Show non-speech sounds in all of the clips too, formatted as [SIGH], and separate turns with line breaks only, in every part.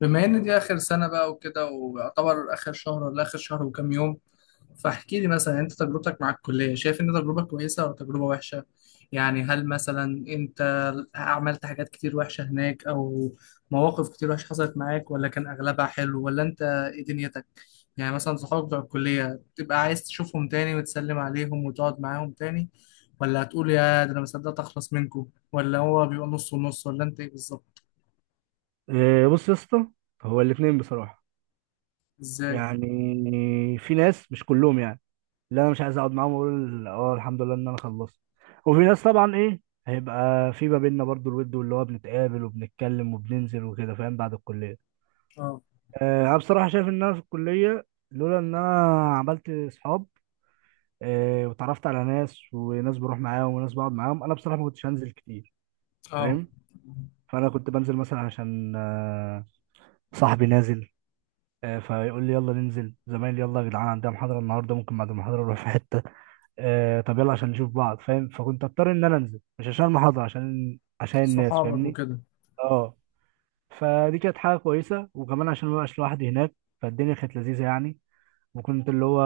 بما ان دي اخر سنه بقى وكده، ويعتبر اخر شهر ولا اخر شهر وكام يوم. فاحكي لي مثلا انت تجربتك مع الكليه، شايف ان تجربه كويسه ولا تجربه وحشه؟ يعني هل مثلا انت عملت حاجات كتير وحشه هناك، او مواقف كتير وحشه حصلت معاك، ولا كان اغلبها حلو؟ ولا انت ايه دنيتك؟ يعني مثلا صحابك بتوع الكليه تبقى عايز تشوفهم تاني وتسلم عليهم وتقعد معاهم تاني، ولا هتقول يا ده انا مصدقت اخلص منكم، ولا هو بيبقى نص ونص، ولا انت ايه بالظبط؟
بص يا اسطى، هو الاثنين بصراحه.
ازاي؟
يعني في ناس، مش كلهم يعني، لا انا مش عايز اقعد معاهم واقول اه الحمد لله ان انا خلصت. وفي ناس طبعا ايه، هيبقى في ما بيننا برضو الود، واللي هو بنتقابل وبنتكلم وبننزل وكده، فاهم، بعد الكليه.
اه.
انا بصراحه شايف ان انا في الكليه لولا ان انا عملت اصحاب، واتعرفت على ناس، وناس بروح معاهم وناس بقعد معاهم، انا بصراحه ما كنتش هنزل كتير،
اه،
فاهم. فانا كنت بنزل مثلا عشان صاحبي نازل، فيقول لي يلا ننزل، زمايلي يلا يا جدعان، عندنا محاضرة النهاردة ممكن بعد المحاضرة نروح في حتة. طب يلا عشان نشوف بعض، فاهم. فكنت اضطر ان انا انزل، مش عشان المحاضرة، عشان الناس،
صحابك
فاهمني.
وكده.
اه، فدي كانت حاجة كويسة، وكمان عشان ما بقاش لوحدي هناك، فالدنيا كانت لذيذة يعني. وكنت اللي هو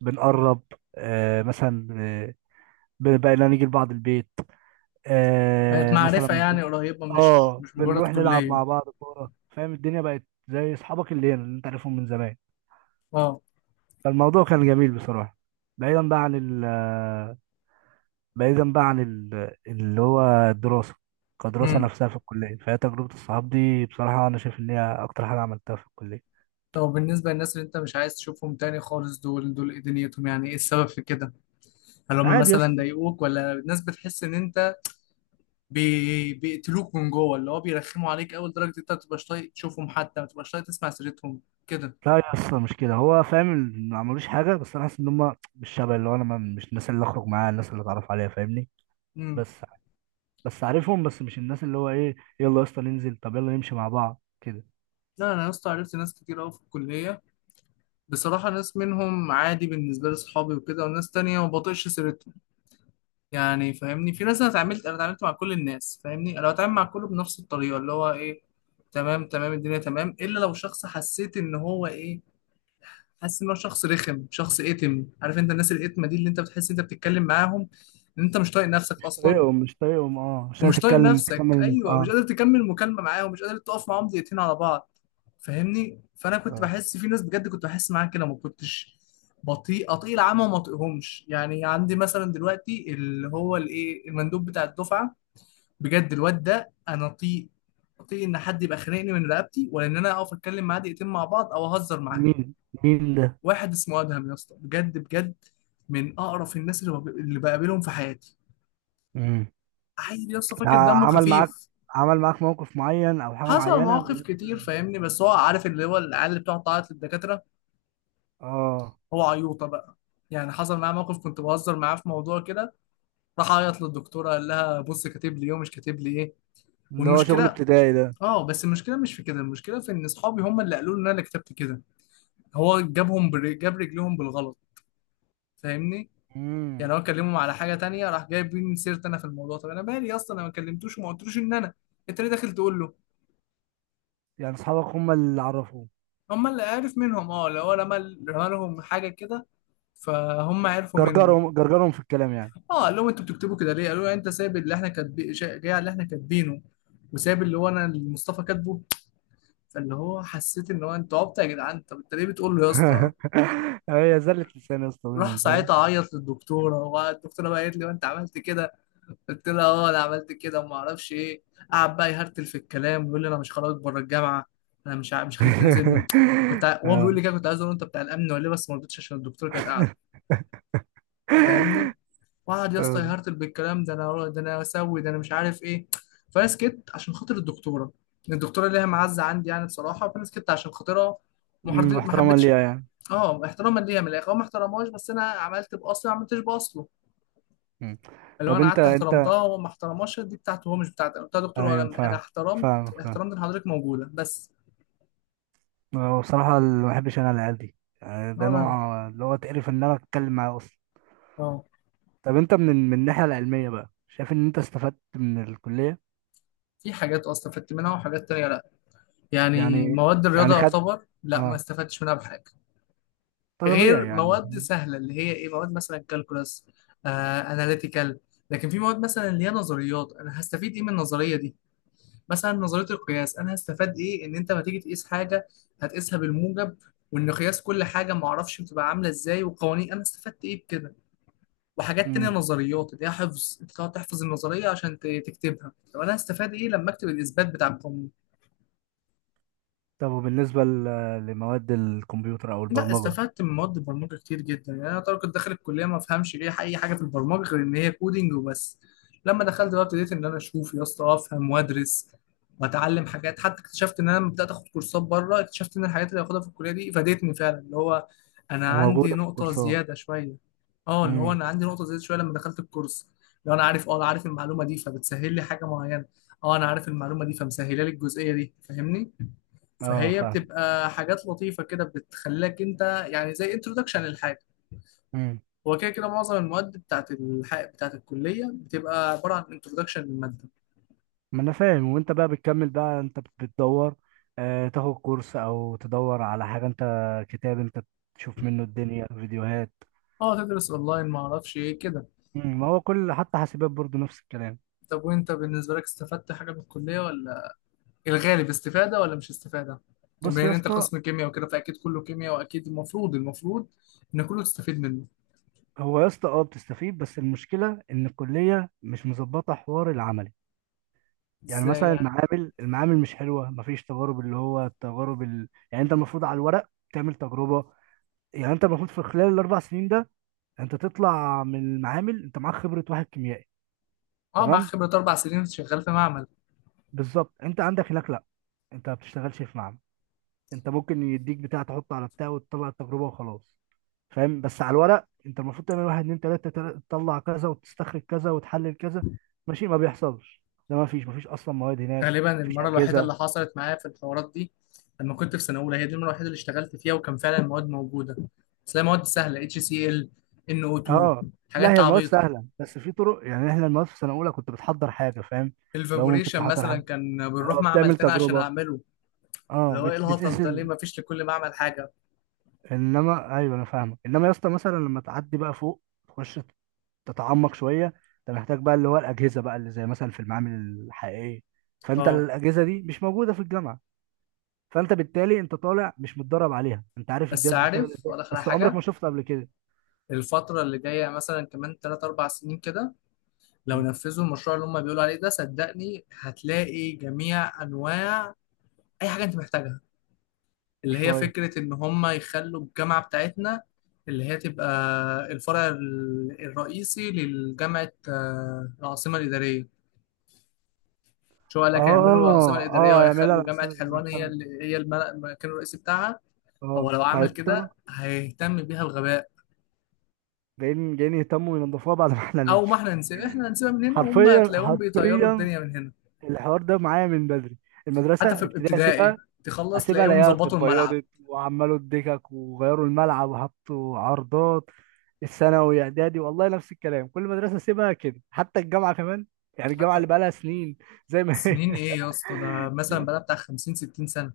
بنقرب، مثلا، بقينا نيجي لبعض البيت،
بقت معرفة
مثلا
يعني قريبة، مش
اه
مش مجرد
بنروح نلعب
كلية.
مع بعض كورة، فاهم. الدنيا بقت زي اصحابك اللي هنا اللي انت عارفهم من زمان،
اه.
فالموضوع كان جميل بصراحة. بعيدا بقى عن ال بعيدا بقى عن ال اللي هو الدراسة، كدراسة
امم.
نفسها في الكلية. فهي تجربة الصحاب دي، بصراحة أنا شايف إن هي أكتر حاجة عملتها في الكلية.
طب بالنسبة للناس اللي انت مش عايز تشوفهم تاني خالص، دول دول ايه دنيتهم؟ يعني ايه السبب في كده؟ هل هم
عادي يا
مثلا
اسطى.
ضايقوك، ولا الناس بتحس ان انت بيقتلوك من جوه؟ اللي هو بيرخموا عليك اول درجة انت ما بتبقاش طايق تشوفهم، حتى ما بتبقاش طايق تسمع سيرتهم كده.
لا يا اسطى مش كده، هو فاهم، ما عملوش حاجة، بس أنا حاسس إن هما مش شبه اللي هو أنا، مش الناس اللي أخرج معاها، الناس اللي أتعرف عليها، فاهمني.
امم.
بس، بس عارفهم، بس مش الناس اللي هو إيه يلا يا اسطى ننزل، طب يلا نمشي مع بعض كده.
لا انا يا اسطى عرفت ناس كتير قوي في الكلية. بصراحة ناس منهم عادي بالنسبة لي، صحابي وكده، وناس تانية ما بطيقش سيرتهم. يعني فاهمني، في ناس، انا اتعاملت مع كل الناس، فاهمني، انا بتعامل مع كله بنفس الطريقه، اللي هو ايه، تمام تمام، الدنيا تمام، الا لو شخص حسيت ان هو ايه، حاسس ان هو شخص رخم، شخص اتم. عارف انت الناس الاتمه دي، اللي انت بتحس انت بتتكلم معاهم ان انت مش طايق نفسك اصلا،
مش طايقهم، أه، مش
ومش طايق
هتتكلم،
نفسك،
تكمل،
ايوه،
أه.
مش قادر تكمل مكالمه معاهم، مش قادر تقف معاهم دقيقتين على بعض. فاهمني. فانا كنت
آه.
بحس في ناس بجد، كنت بحس معاها كده، ما كنتش بطيء اطيل العمى وما اطيقهمش. يعني عندي مثلا دلوقتي اللي هو الايه، المندوب بتاع الدفعه، بجد الواد ده انا اطيق، اطيق ان حد يبقى خانقني من رقبتي ولا ان انا اقف اتكلم معاه دقيقتين مع بعض او اهزر معاه.
مين مين ده؟
واحد اسمه ادهم يا اسطى، بجد بجد من اقرف الناس اللي اللي بقابلهم في حياتي.
امم.
عيل يا اسطى فاكر دمه
عمل معاك
خفيف.
عمل معاك موقف معين او حاجه
حصل
معينه،
مواقف
ولا
كتير فاهمني، بس هو عارف اللي هو العيال اللي بتقعد تعيط للدكاتره،
اه
هو عيوطه بقى. يعني حصل معاه موقف كنت بهزر معاه في موضوع كده، راح عيط للدكتوره، قال لها بص كاتب لي ايه ومش كاتب لي ايه.
اللي هو شغل
والمشكله،
ابتدائي ده؟
اه بس المشكله مش في كده، المشكله في ان اصحابي هم اللي قالوا لي ان انا اللي كتبت كده. هو جاب رجليهم بالغلط، فاهمني. يعني
امم.
هو كلمهم على حاجه تانية، راح جايبين سيرت انا في الموضوع. طب انا مالي اصلا؟ انا ما كلمتوش وما قلتلوش ان انا، انت ليه داخل تقول له؟
يعني اصحابك هم اللي عرفوه.
هم اللي عارف منهم. اه، لو هو رمى، رمى لهم حاجه كده، فهم عرفوا منه.
جرجرهم جرجرهم في الكلام يعني.
اه قال لهم انتوا بتكتبوا كده ليه؟ قالوا له انت سايب اللي احنا كاتبين جاي على اللي احنا كاتبينه، وسايب اللي هو انا اللي مصطفى كاتبه. فاللي هو حسيت ان هو، انتوا عبط يا جدعان، طب انت ليه بتقول له يا اسطى؟
[LAUGHS] هي زلة لسان يا اسطى
راح
بينهم، فاهم.
ساعتها عيط للدكتوره، والدكتوره بقى قالت لي انت عملت كده؟ قلت له اه انا عملت كده وما اعرفش ايه. قعد بقى يهرتل في الكلام، ويقول لي انا مش خرجك بره الجامعه، انا مش خليك تنزل من.
[LAUGHS]
وهو بيقول
اه.
لي كده، كنت عايز اقول له انت بتاع الامن ولا ايه، بس ما رضيتش عشان الدكتوره كانت قاعده. فاهمني. وقعد يا اسطى
آه.
يهرتل بالكلام ده، انا ده، انا اسوي ده، انا مش عارف ايه. فانا سكت عشان خاطر الدكتوره. الدكتوره ليها معزه عندي يعني بصراحه، فانا سكت عشان خاطرها.
أمم،
ما
واحتراما
حبيتش.
ليها يعني.
اه، احتراما ليها من الاخر. هو ما احترمهاش، بس انا عملت باصلي ما عملتش باصله.
أمم.
اللي هو
طب
انا قعدت
انت،
احترمتها وهو ما احترمهاش. دي بتاعته هو مش بتاعتي، انا قلت له يا دكتور، ولا
ايوه
انا، أنا
فاهم،
احترمت،
فاهم، فاهم.
احترمت ان حضرتك موجوده بس.
هو بصراحة اللي ما بحبش انا العيال دي، يعني
ولا
ده
انا.
نوع اللي هو تقرف ان انا اتكلم معاه.
اه.
طب انت من الناحية العلمية بقى، شايف ان انت استفدت من الكلية؟
في حاجات اصلا استفدت منها، وحاجات تانية لا. يعني
يعني
مواد الرياضه
يعني خد،
يعتبر لا، ما
اه،
استفدتش منها بحاجه،
ده طبيعي
غير
يعني.
مواد سهله اللي هي ايه، مواد مثلا كالكولاس، اناليتيكال. لكن في مواد مثلا اللي هي نظريات، انا هستفيد ايه من النظريه دي؟ مثلا نظريه القياس، انا هستفاد ايه ان انت ما تيجي تقيس حاجه هتقيسها بالموجب، وان قياس كل حاجه ما اعرفش بتبقى عامله ازاي، وقوانين، انا استفدت ايه بكده؟ وحاجات تانية،
امم.
نظريات اللي هي حفظ، انت تقعد تحفظ النظرية عشان تكتبها، طب انا هستفاد ايه لما اكتب الاثبات بتاع.
طب وبالنسبة لمواد الكمبيوتر او
لا،
البرمجة؟
استفدت من مواد البرمجه كتير جدا. يعني انا طبعا كنت داخل الكليه ما افهمش ليه اي حاجه في البرمجه غير ان هي كودينج وبس. لما دخلت بقى ابتديت ان انا اشوف يا اسطى، افهم وادرس واتعلم حاجات. حتى اكتشفت ان انا لما بدات اخد كورسات بره، اكتشفت ان الحاجات اللي باخدها في الكليه دي فادتني فعلا. اللي هو انا عندي
وموجودة في
نقطه
الكورسات.
زياده شويه. اه، اللي هو
امم.
انا عندي نقطه زياده شويه لما دخلت الكورس. لو انا عارف، اه انا عارف المعلومه دي، فبتسهل لي حاجه معينه. اه انا عارف المعلومه دي، فمسهله لي الجزئيه دي، فاهمني.
اه
فهي
فاهم.
بتبقى حاجات لطيفة كده، بتخليك انت، يعني زي انترودكشن للحاجة.
امم.
هو كده كده معظم المواد بتاعت الحق بتاعت الكلية بتبقى عبارة عن انترودكشن للمادة.
ما انا فاهم، وانت بقى بتكمل بقى، انت بتدور، آه، تاخد كورس او تدور على حاجة، انت كتاب، انت تشوف منه الدنيا، فيديوهات.
اه تدرس اونلاين ما اعرفش ايه كده.
امم. ما هو كل حتى حاسبات برضه نفس الكلام.
طب وانت بالنسبة لك استفدت حاجة من الكلية ولا، الغالب استفادة ولا مش استفادة؟ يعني
بص
بما
يا
ان انت
اسطى.
قسم كيمياء وكده، فاكيد كله كيمياء، واكيد المفروض ان كله تستفيد منه.
هو يا اسطى اه بتستفيد، بس المشكله ان الكليه مش مظبطه حوار العملي. يعني
ازاي
مثلا
يعني؟
المعامل، مش حلوه، مفيش تجارب، اللي هو التجارب يعني انت المفروض على الورق تعمل تجربه. يعني انت المفروض في خلال ال4 سنين ده، انت تطلع من المعامل انت معاك خبره واحد كيميائي.
اه معاك
تمام،
خبرة 4 سنين شغال في معمل.
بالظبط. انت عندك هناك لا، انت ما بتشتغلش في معمل، انت ممكن يديك بتاع تحطه على بتاع وتطلع التجربه وخلاص، فاهم. بس على الورق انت المفروض تعمل واحد اتنين تلاته، تطلع كذا، وتستخرج كذا، وتحلل كذا، ماشي. ما بيحصلش ده، ما فيش اصلا مواد هناك،
غالبا
ما فيش
المرة الوحيدة
اجهزه.
اللي حصلت معايا في الحوارات دي لما كنت في سنة أولى، هي دي المرة الوحيدة اللي اشتغلت فيها وكان فعلا المواد موجودة. بس هي مواد سهلة، HCl، NO2،
اه لا،
حاجات
هي المواد
عبيطة.
سهله، بس في طرق. يعني احنا المواد في سنه اولى كنت بتحضر حاجه، فاهم. لو ممكن
الفابوريشن
تحضر
مثلا
حاجه،
كان بنروح
اه
معمل
بتعمل
تاني عشان
تجربه،
أعمله. اللي
اه
هو إيه الهطل
بتقيس
ده؟ ليه مفيش لكل معمل حاجة؟
انما ايوه انا فاهمك. انما يا اسطى مثلا لما تعدي بقى فوق، تخش، تتعمق شويه، انت محتاج بقى اللي هو الاجهزه بقى اللي زي مثلا في المعامل الحقيقيه. فانت
أه،
الاجهزه دي مش موجوده في الجامعه، فانت بالتالي انت طالع مش متدرب عليها، انت عارف
بس
الجهاز بيشتغل
عارف
ازاي،
ولا آخر
بس عمرك
حاجة.
ما شفته قبل كده.
الفترة اللي جاية مثلا كمان 3 4 سنين كده، لو
مم.
نفذوا المشروع اللي هم بيقولوا عليه ده، صدقني هتلاقي جميع أنواع أي حاجة أنت محتاجها. اللي هي
شويه.
فكرة إن هم يخلوا الجامعة بتاعتنا، اللي هي تبقى الفرع الرئيسي لجامعة العاصمة الإدارية. شو قال لك هيعملوا العاصمة
اه،
الإدارية
اه يعملها
وهيخلوا
على أساس
جامعة
إنه
حلوان هي
يفهم.
اللي هي المكان الرئيسي بتاعها.
اه
هو لو عمل
فهيضطر،
كده هيهتم بيها بغباء.
جايين جايين يهتموا ينضفوها بعد ما [LAUGHS] احنا
أو ما
نمشي.
إحنا نسيب، إحنا هنسيبها من هنا، وهم
حرفيا
هتلاقيهم بيطيروا
حرفيا،
الدنيا من هنا.
الحوار ده معايا من بدري.
حتى في
المدرسه ابتدائي
الابتدائي،
سيبها،
تخلص
اسيبها
تلاقيهم
الاقيها
ظبطوا الملعب.
اتبيضت وعملوا الدكك وغيروا الملعب وحطوا عرضات. الثانوي اعدادي والله نفس الكلام، كل مدرسه اسيبها كده. حتى الجامعه كمان، يعني الجامعه
حتى
اللي بقالها سنين زي ما هي.
سنين إيه يا اسطى، ده
[LAUGHS]
مثلا
يس.
بقى بتاع 50 60 سنة.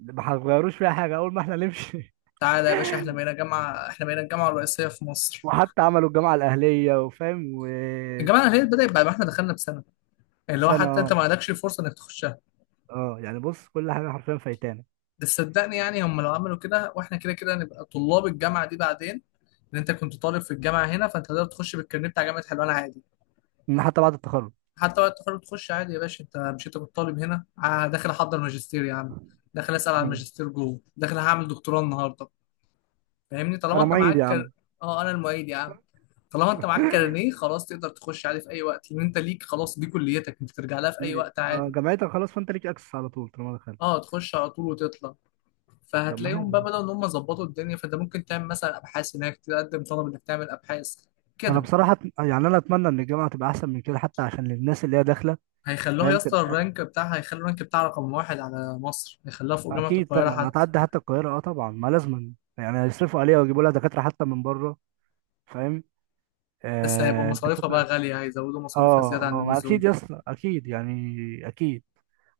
ما هيغيروش فيها حاجه اول ما احنا نمشي.
تعالى يا باشا، احنا بقينا جامعة، احنا بقينا الجامعة الرئيسية في
[LAUGHS]
مصر.
وحتى عملوا الجامعه الاهليه وفاهم. وفي
الجامعة الأهلية بدأت بعد ما احنا دخلنا بسنة، اللي هو
سنه،
حتى
اه،
انت ما عندكش الفرصة انك تخشها.
اه يعني بص، كل حاجه حرفيا فايتانا.
بس صدقني يعني هم لو عملوا كده، واحنا كده كده نبقى طلاب الجامعة دي بعدين. ان انت كنت طالب في الجامعة هنا، فانت تقدر تخش بالكارنيه بتاع جامعة حلوان عادي.
من حتى بعد التخرج.
حتى وقت التخرج تخش عادي يا باشا. انت مش انت كنت طالب هنا؟ داخل احضر ماجستير يا عم، داخل اسأل على
مم.
الماجستير جوه، داخل هعمل دكتوراه النهارده. فاهمني طالما
انا
انت
معيد
معاك
يا عم.
اه انا المعيد يا عم. طالما انت معاك كارنيه خلاص تقدر تخش عادي في اي وقت، لان انت ليك خلاص دي كليتك، انت ترجع لها في اي وقت عادي.
جامعتك خلاص، فانت ليك اكسس على طول طالما دخلت.
اه تخش على طول وتطلع.
طب ما حلو.
فهتلاقيهم بقى بدأوا ان هم ظبطوا الدنيا، فانت ممكن تعمل مثلا ابحاث هناك، تقدم طلب انك تعمل ابحاث
انا
كده.
بصراحه يعني انا اتمنى ان الجامعه تبقى احسن من كده، حتى عشان الناس اللي هي داخله،
هيخلوها يا
فاهم،
اسطى،
تبقى
الرانك بتاعها هيخلوا الرانك بتاعها رقم 1 على مصر، هيخلوها فوق جامعة
اكيد
القاهرة
طبعا،
حتى.
هتعدي حتى القاهره، اه طبعا ما لازما. يعني هيصرفوا عليها ويجيبوا لها دكاتره حتى من بره، فاهم،
بس هيبقى
آه
مصاريفها بقى
الدكاتره.
غالية، هيزودوا مصاريفها
اه
زيادة عن
ما اكيد
اللزوم.
يا اسطى اكيد يعني، اكيد.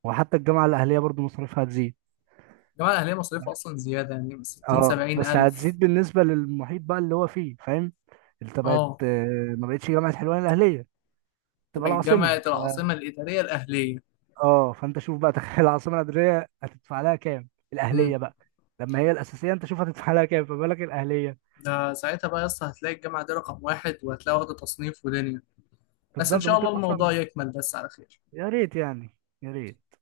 وحتى الجامعه الاهليه برضو مصاريفها هتزيد.
الجامعة الأهلية مصاريفها أصلا زيادة، يعني 60
اه
70
بس
ألف.
هتزيد بالنسبه للمحيط بقى اللي هو فيه، فاهم، اللي تبقت
اه
ما بقتش جامعه حلوان الاهليه، تبقى
تبقى
العاصمه.
الجامعة العاصمة الإدارية الأهلية.
اه، فانت شوف بقى، تخيل العاصمه الاداريه هتدفع لها كام، الاهليه بقى لما هي الاساسيه انت شوف هتدفع لها كام، فما بالك الاهليه.
ده ساعتها بقى يا اسطى هتلاقي الجامعة دي رقم 1، وهتلاقي واخدة تصنيف ودنيا. بس إن
بالظبط،
شاء
ممكن
الله
اصلا.
الموضوع يكمل بس على خير.
يا ريت يعني، يا ريت.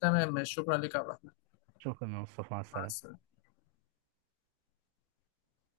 تمام ماشي، شكرا ليك يا عبد الرحمن.
شكرا يا مصطفى، مع
مع
السلامه.
السلامة.